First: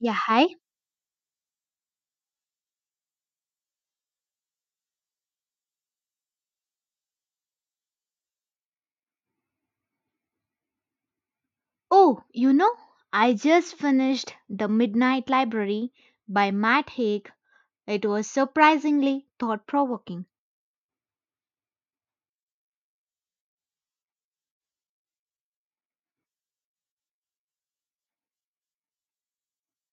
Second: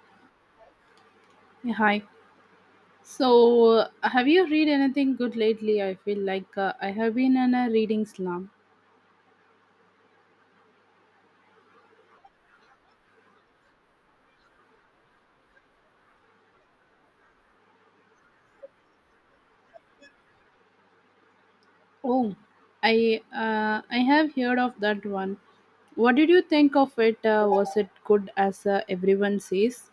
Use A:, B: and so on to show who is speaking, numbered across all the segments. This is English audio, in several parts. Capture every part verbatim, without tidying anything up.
A: Yeah, hi.
B: Yeah, Hi. So, uh, have you read anything good lately? I feel like uh, I have been in a reading slump.
A: Oh, you know, I just finished The Midnight Library by Matt Haig. It was surprisingly thought provoking.
B: Oh, I uh, I have heard of that one. What did you think of it? Uh, was it good as uh, everyone says?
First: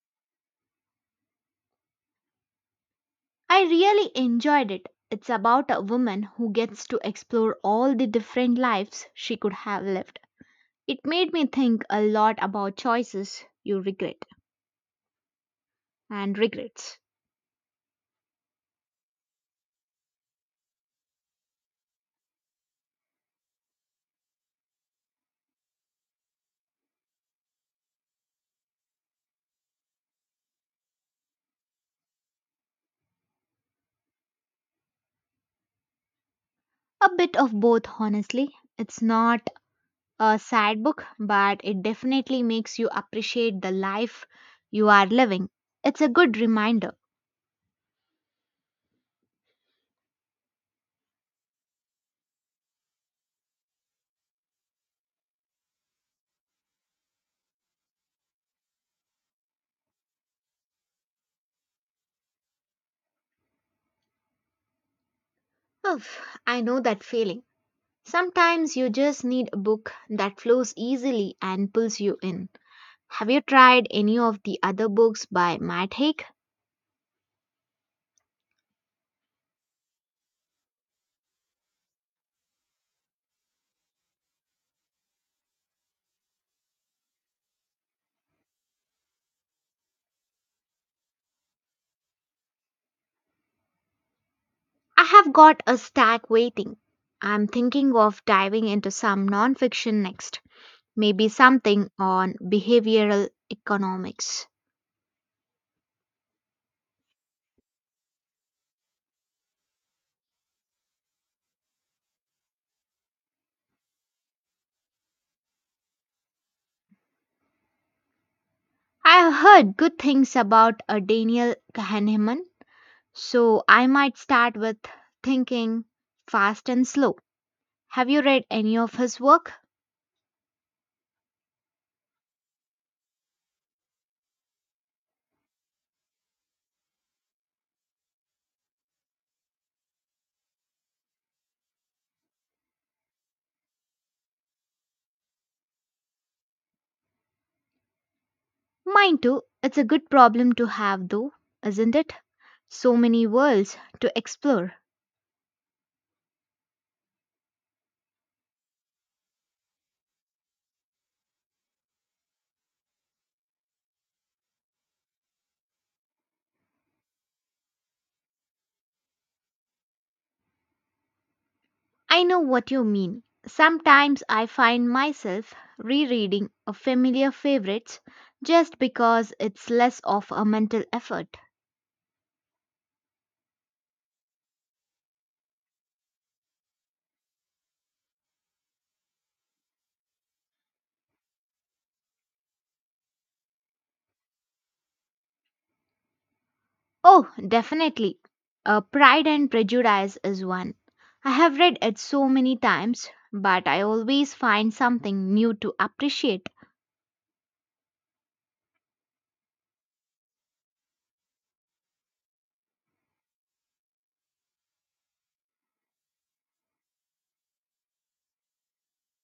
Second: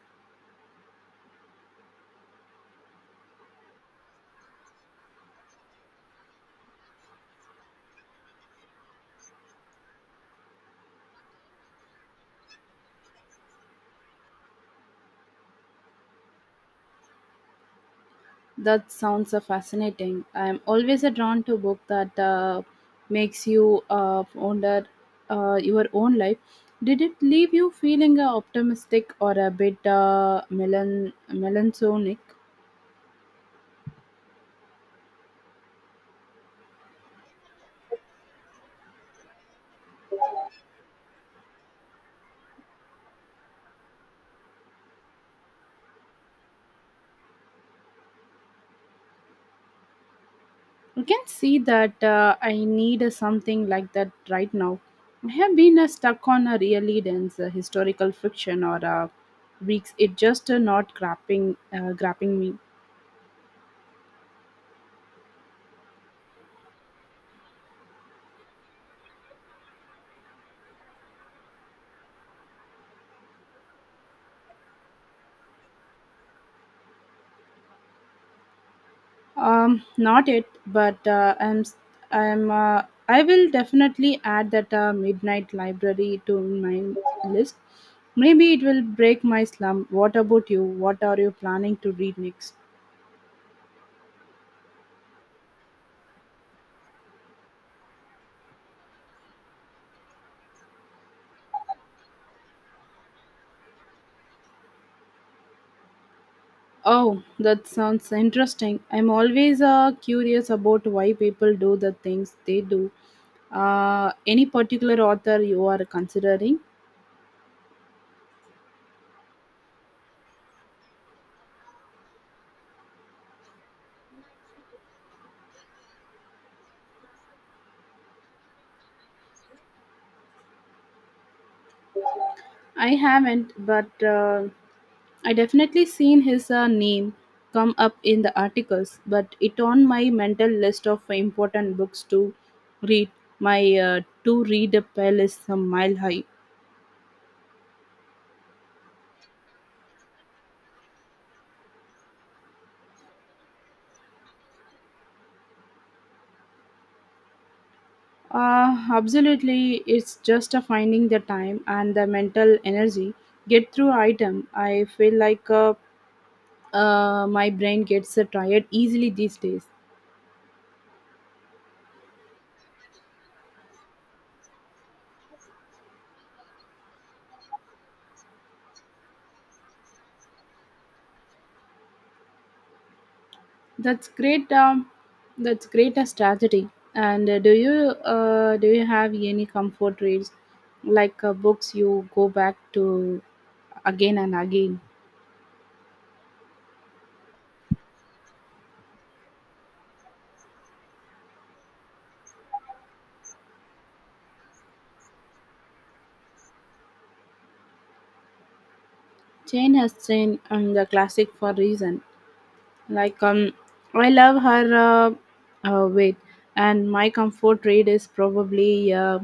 A: I really enjoyed it. It's about a woman who gets to explore all the different lives she could have lived. It made me think a lot about choices you regret and regrets.
B: That sounds uh, fascinating. I'm always uh, drawn to book that uh, makes you uh, wonder uh, your own life. Did it leave you feeling uh, optimistic or a bit uh, melan- melancholic?
A: A bit of both, honestly. It's not a sad book, but it definitely makes you appreciate the life you are living. It's a good reminder.
B: You can see that uh, I need uh, something like that right now. I have been uh, stuck on a really dense uh, historical fiction or uh, weeks. It just uh, not grabbing uh, grabbing me.
A: Oof, I know that feeling. Sometimes you just need a book that flows easily and pulls you in. Have you tried any of the other books by Matt Haig?
B: Um, not it, but uh, I'm s- I'm uh, I will definitely add that uh, Midnight Library to my list. Maybe it will break my slump. What about you? What are you planning to read next?
A: I have got a stack waiting. I'm thinking of diving into some nonfiction next, maybe something on behavioral economics.
B: Oh, that sounds interesting. I'm always uh, curious about why people do the things they do. Uh, any particular author you are considering?
A: I've heard good things about a Daniel Kahneman, so I might start with Thinking Fast and Slow. Have you read any of his work?
B: I haven't, but uh, I definitely seen his uh, name come up in the articles, but it on my mental list of important books to read. My uh, to read pile is a mile high.
A: Mine too. It's a good problem to have, though, isn't it? So many worlds to explore.
B: Uh, absolutely, it's just a finding the time and the mental energy. Get through item. I feel like uh, uh, my brain gets uh, tired easily these days.
A: I know what you mean. Sometimes I find myself rereading a familiar favorites just because it's less of a mental effort.
B: That's great. Um, that's great uh, strategy. And uh, do you uh, do you have any comfort reads like uh, books you go back to again and again?
A: Oh, definitely. Uh, Pride and Prejudice is one. I have read it so many times, but I always find something new to appreciate.
B: Jane has Jane and the classic for reason. Like um, I love her uh, uh, weight, and my comfort read is probably uh,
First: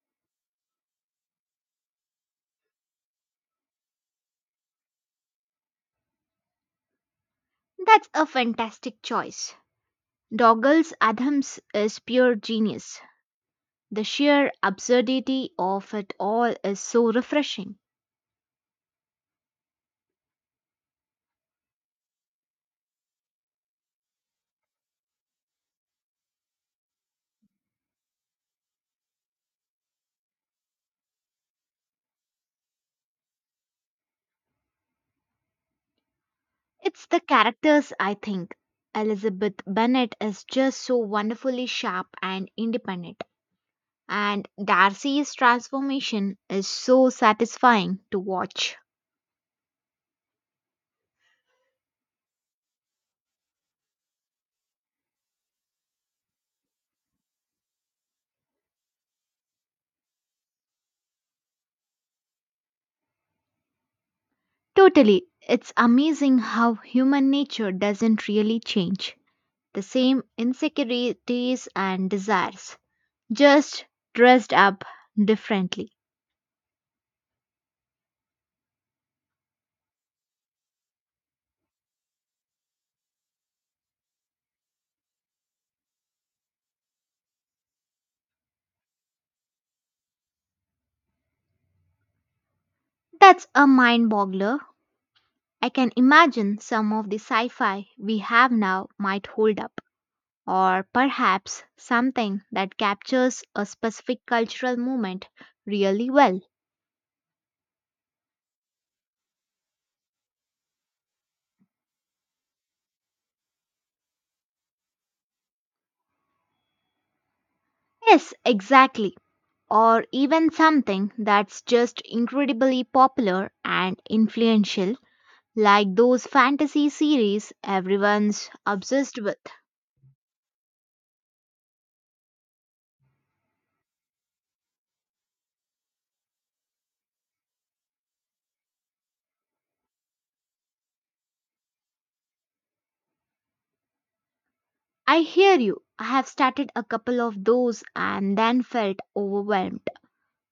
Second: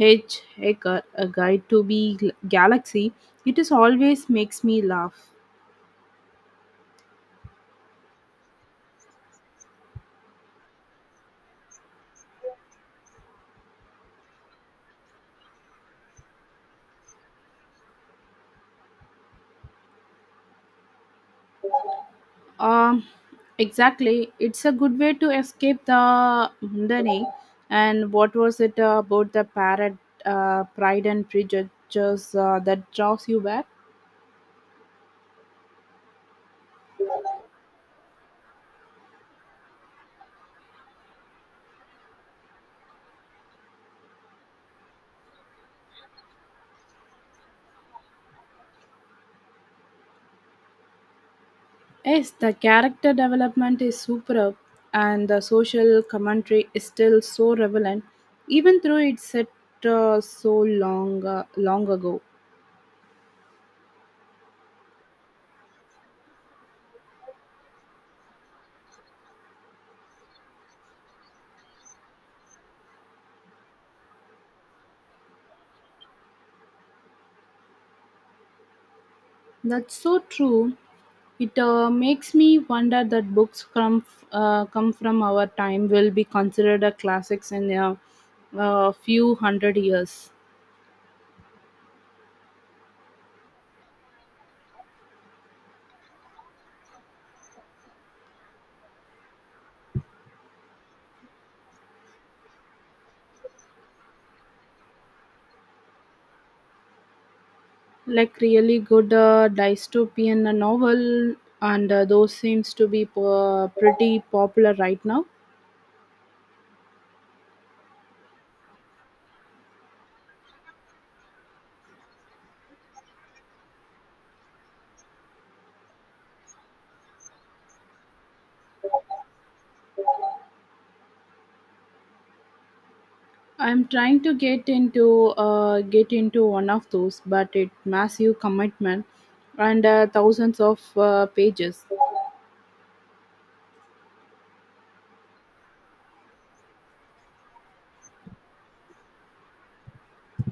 B: H. Hacker, a guide to be Gl- galaxy. It is always makes me laugh.
A: That's a fantastic choice. Doggles Adams is pure genius. The sheer absurdity of it all is so refreshing.
B: Um, exactly. It's a good way to escape the mundane. And what was it uh, about the parrot, uh, Pride and Prejudice uh, that draws you back?
A: It's the characters, I think. Elizabeth Bennet is just so wonderfully sharp and independent. And Darcy's transformation is so satisfying to watch.
B: Yes, the character development is superb, and the social commentary is still so relevant, even though it's set uh, so long, uh, long ago.
A: Totally, it's amazing how human nature doesn't really change. The same insecurities and desires, just dressed up differently.
B: That's so true. It uh, makes me wonder that books from uh, come from our time will be considered a classics in a, a few hundred years.
A: That's a mind boggler. I can imagine some of the sci fi we have now might hold up, or perhaps something that captures a specific cultural moment really well.
B: Like really good uh, dystopian novel, and uh, those seems to be uh, pretty popular right now.
A: Yes, exactly. Or even something that's just incredibly popular and influential, like those fantasy series everyone's obsessed with.
B: I'm trying to get into uh, get into one of those, but it massive commitment and uh, thousands of uh, pages.
A: I hear you. I have started a couple of those and then felt overwhelmed.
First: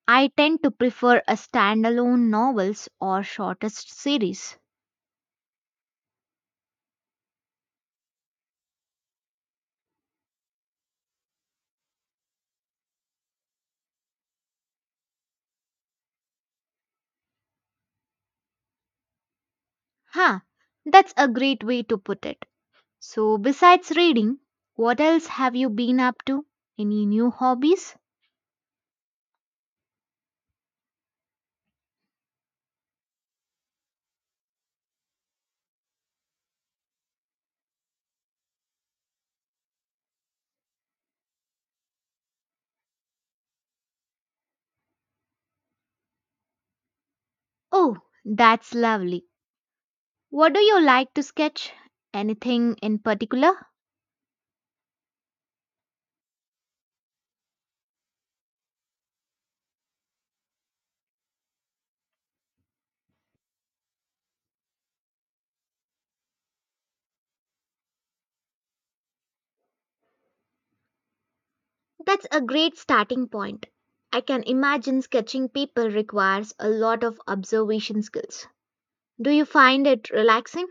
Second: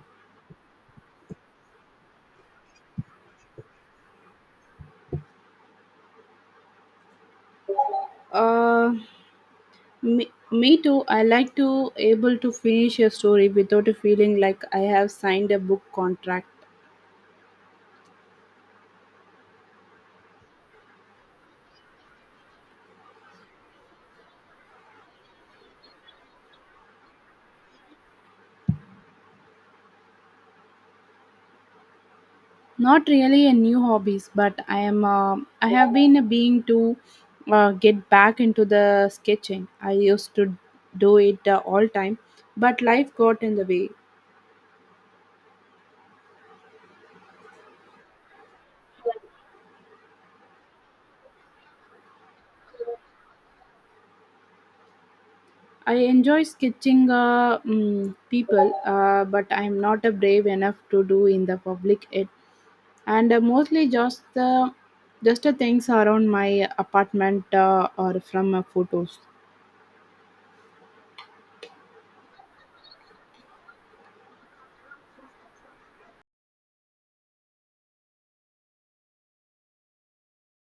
A: I tend to prefer a standalone novels or shortest series.
B: Uh, me, me too. I like to able to finish a story without a feeling like I have signed a book contract.
A: Huh, that's a great way to put it. So, besides reading, what else have you been up to? Any new hobbies?
B: Not really a new hobbies, but I am. Uh, I have been a being to uh, get back into the sketching. I used to do it uh, all time, but life got in the way.
A: Oh, that's lovely. What do you like to sketch? Anything in particular?
B: I enjoy sketching uh, mm, people, uh, but I'm not uh, brave enough to do in the public yet. And uh, mostly just the just the things around my apartment uh, or from uh, photos.
A: That's a great starting point. I can imagine sketching people requires a lot of observation skills. Do you find it relaxing?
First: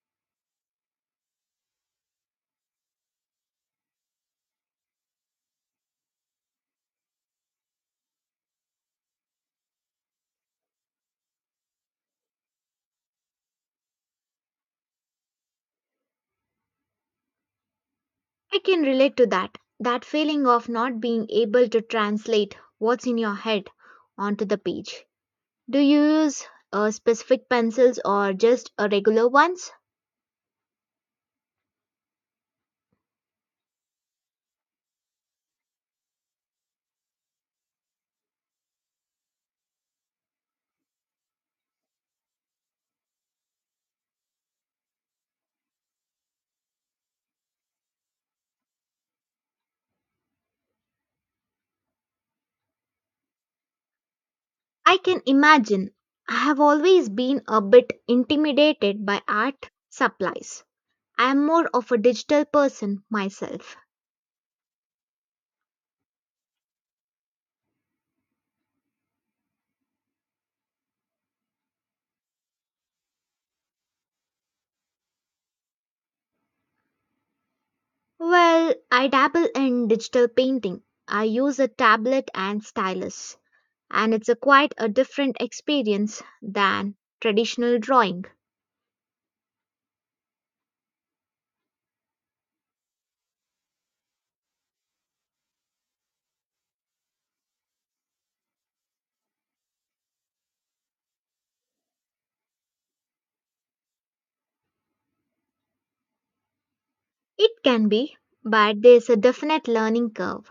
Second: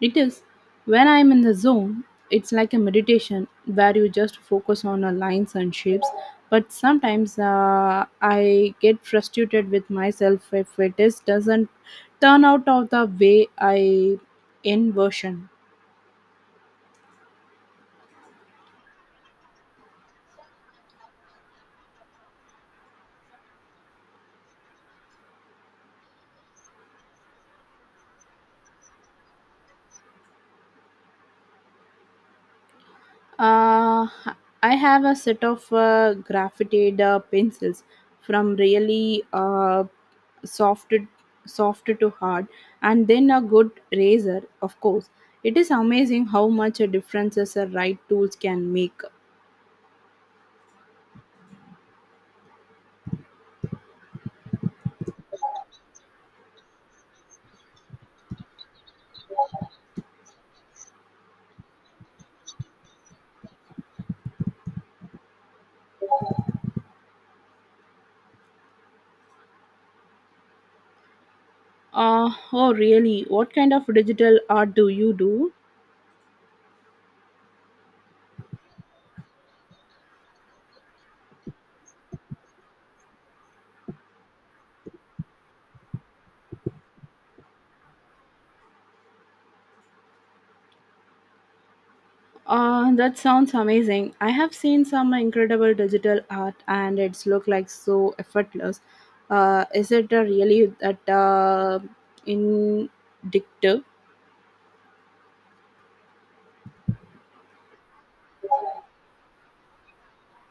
B: It is when I'm in the zone. It's like a meditation where you just focus on uh, lines and shapes. But sometimes uh, I get frustrated with myself if it is doesn't turn out of the way I envision.
A: I can relate to that. That feeling of not being able to translate what's in your head onto the page. Do you use uh, specific pencils or just uh, regular ones?
B: Uh, I have a set of uh, graphited uh, pencils from really uh, soft soft to hard, and then a good razor, of course. It is amazing how much a differences a right tools can make.
A: I can imagine. I have always been a bit intimidated by art supplies. I'm more of a digital person myself.
B: Uh, oh, really, what kind of digital art do you do?
A: Well, I dabble in digital painting. I use a tablet and stylus, and it's a quite a different experience than traditional drawing.
B: Uh, that sounds amazing. I have seen some incredible digital art and it's look like so effortless. Uh, is it uh, really that uh, indicative?
A: It can be, but there's a definite learning curve.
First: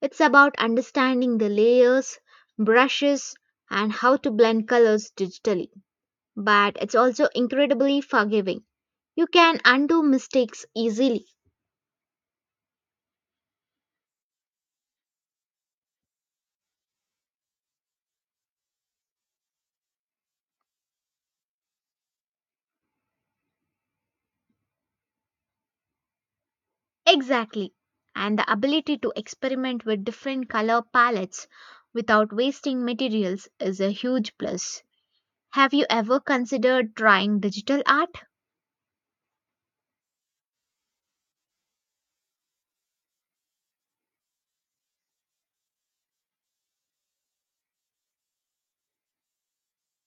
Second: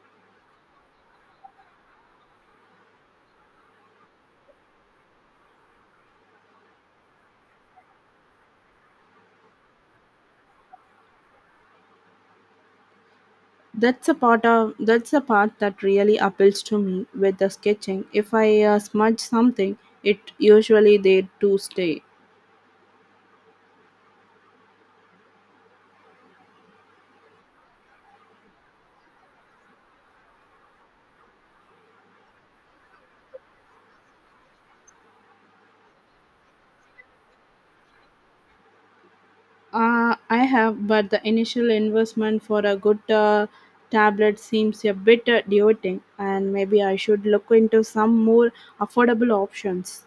A: It's about understanding the layers, brushes, and how to blend colors digitally. But it's also incredibly forgiving. You can undo mistakes easily.
B: That's a part of that's a part that really appeals to me with the sketching. If I uh, smudge something, it usually there to stay.
A: Exactly. And the ability to experiment with different color palettes without wasting materials is a huge plus. Have you ever considered trying digital art?
B: Uh, I have, but the initial investment for a good uh, tablet seems a bit uh, daunting, and maybe I should look into some more affordable options.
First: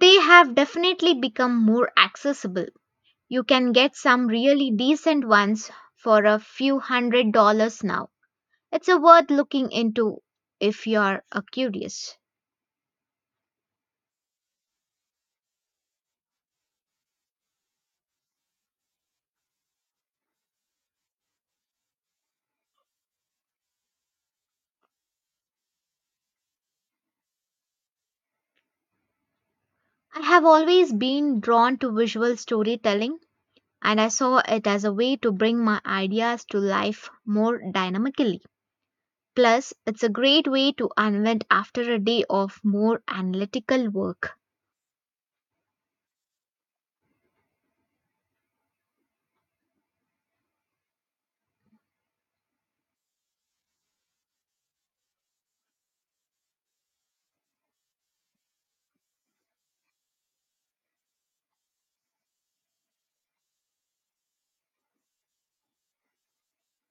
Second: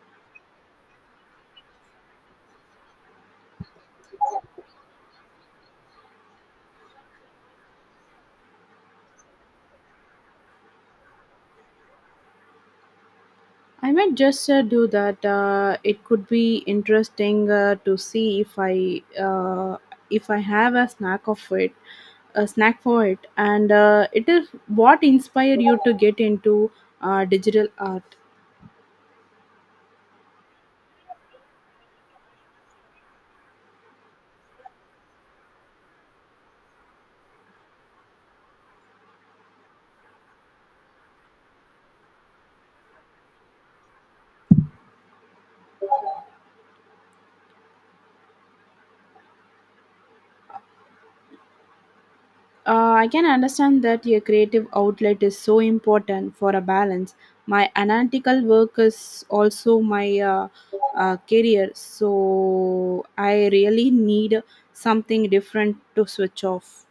A: They have definitely become more accessible. You can get some really decent ones for a few hundred dollars now. It's a worth looking into if you're uh, curious.
B: I might just uh, do that. Uh, it could be interesting uh, to see if I uh, if I have a snack of it, a snack for it, and uh, it is what inspired you to get into uh, digital art.
A: I have always been drawn to visual storytelling and I saw it as a way to bring my ideas to life more dynamically. Plus, it's a great way to unwind after a day of more analytical work.
B: Uh, I can understand that your creative outlet is so important for a balance. My analytical work is also my uh, uh, career, so I really need something different to switch off.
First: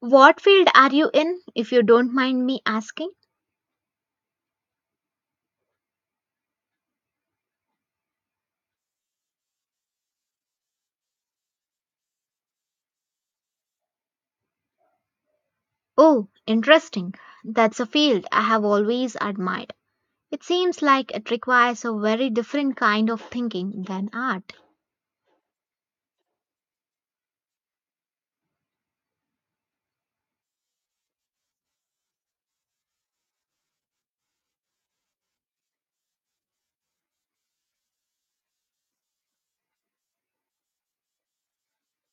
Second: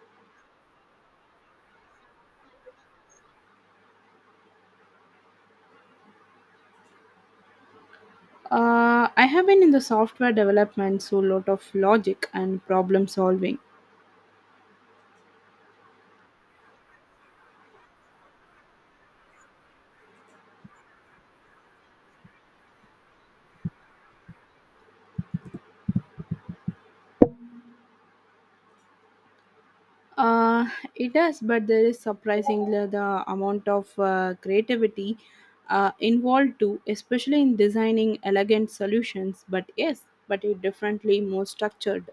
A: What field are you in, if you don't mind me asking?
B: Uh, I have been in the software development, so lot of logic and problem solving.
A: Oh, interesting. That's a field I have always admired. It seems like it requires a very different kind of thinking than art.
B: Uh, it does, but there is surprisingly the amount of uh, creativity uh, involved too, especially in designing elegant solutions. But yes, but it differently more structured.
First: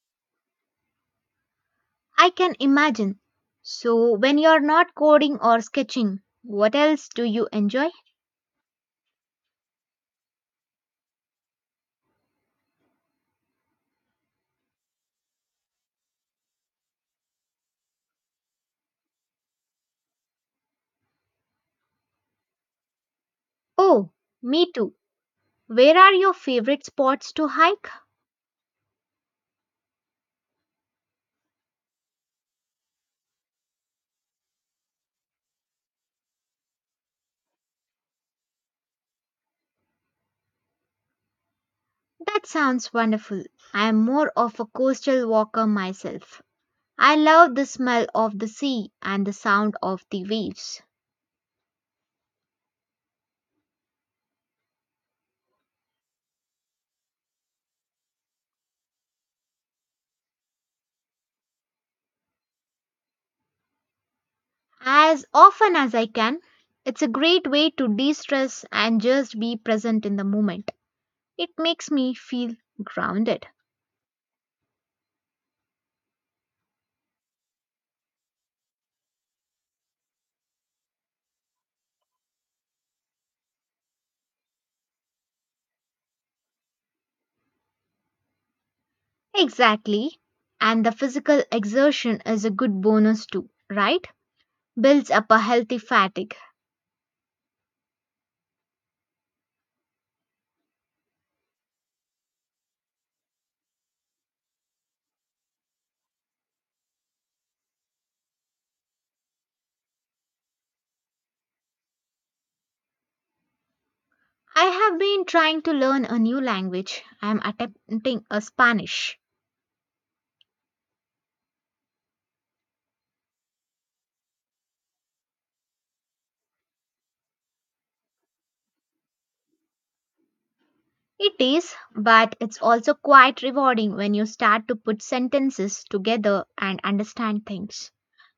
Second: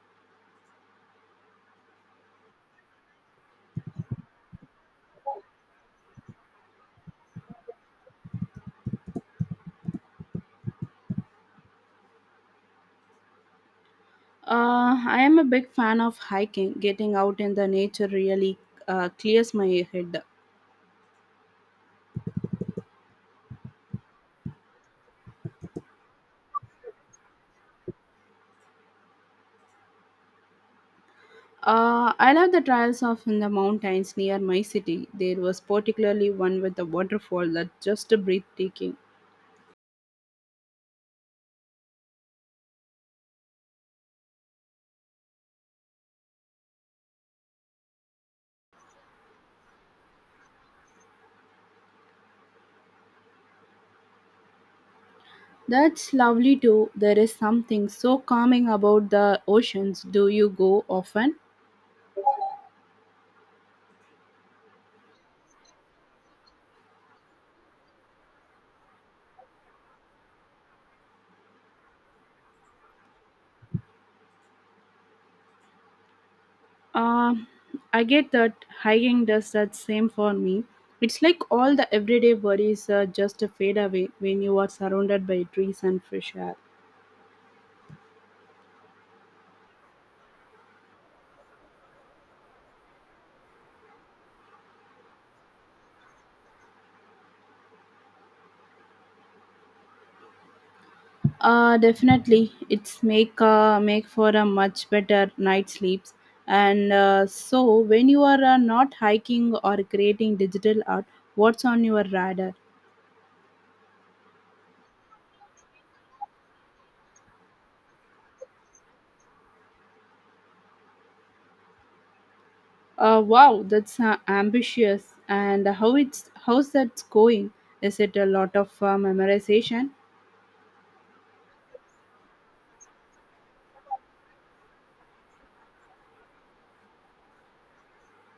A: I can imagine. So, when you're not coding or sketching, what else do you enjoy?
B: Uh, I am a big fan of hiking. Getting out in the nature really uh, clears my head.
A: Oh, me too. Where are your favorite spots to hike?
B: Uh, I love the trails of in the mountains near my city. There was particularly one with a waterfall that just breathtaking.
A: That sounds wonderful. I am more of a coastal walker myself. I love the smell of the sea and the sound of the waves.
B: That's lovely too. There is something so calming about the oceans. Do you go often?
A: As often as I can, it's a great way to de stress and just be present in the moment. It makes me feel grounded.
B: Um, I get that hiking does that same for me. It's like all the everyday worries uh, just fade away when you are surrounded by trees and fresh air.
A: Exactly. And the physical exertion is a good bonus too, right? Builds up a healthy fatigue.
B: Uh, definitely, it's make uh, make for a much better night sleeps. And uh, so, when you are uh, not hiking or creating digital art, what's on your radar?
A: I have been trying to learn a new language. I am attempting a Spanish.
B: Uh, wow, that's uh, ambitious. And how it's how's that going? Is it a lot of uh, memorization?
A: It is, but it's also quite rewarding when you start to put sentences together and understand things.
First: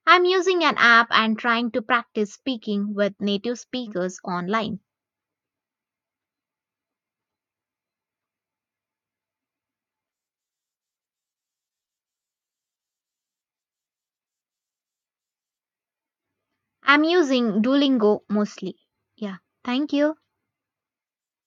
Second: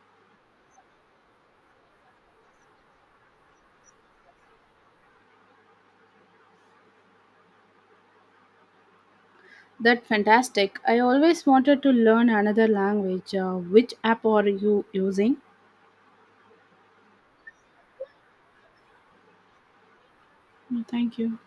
A: I'm using an app and trying to practice speaking with native speakers online.
B: That's fantastic. I always wanted to learn another language. Uh, which app are you using?
A: I'm using Duolingo mostly. Yeah, thank you.
B: No, thank you.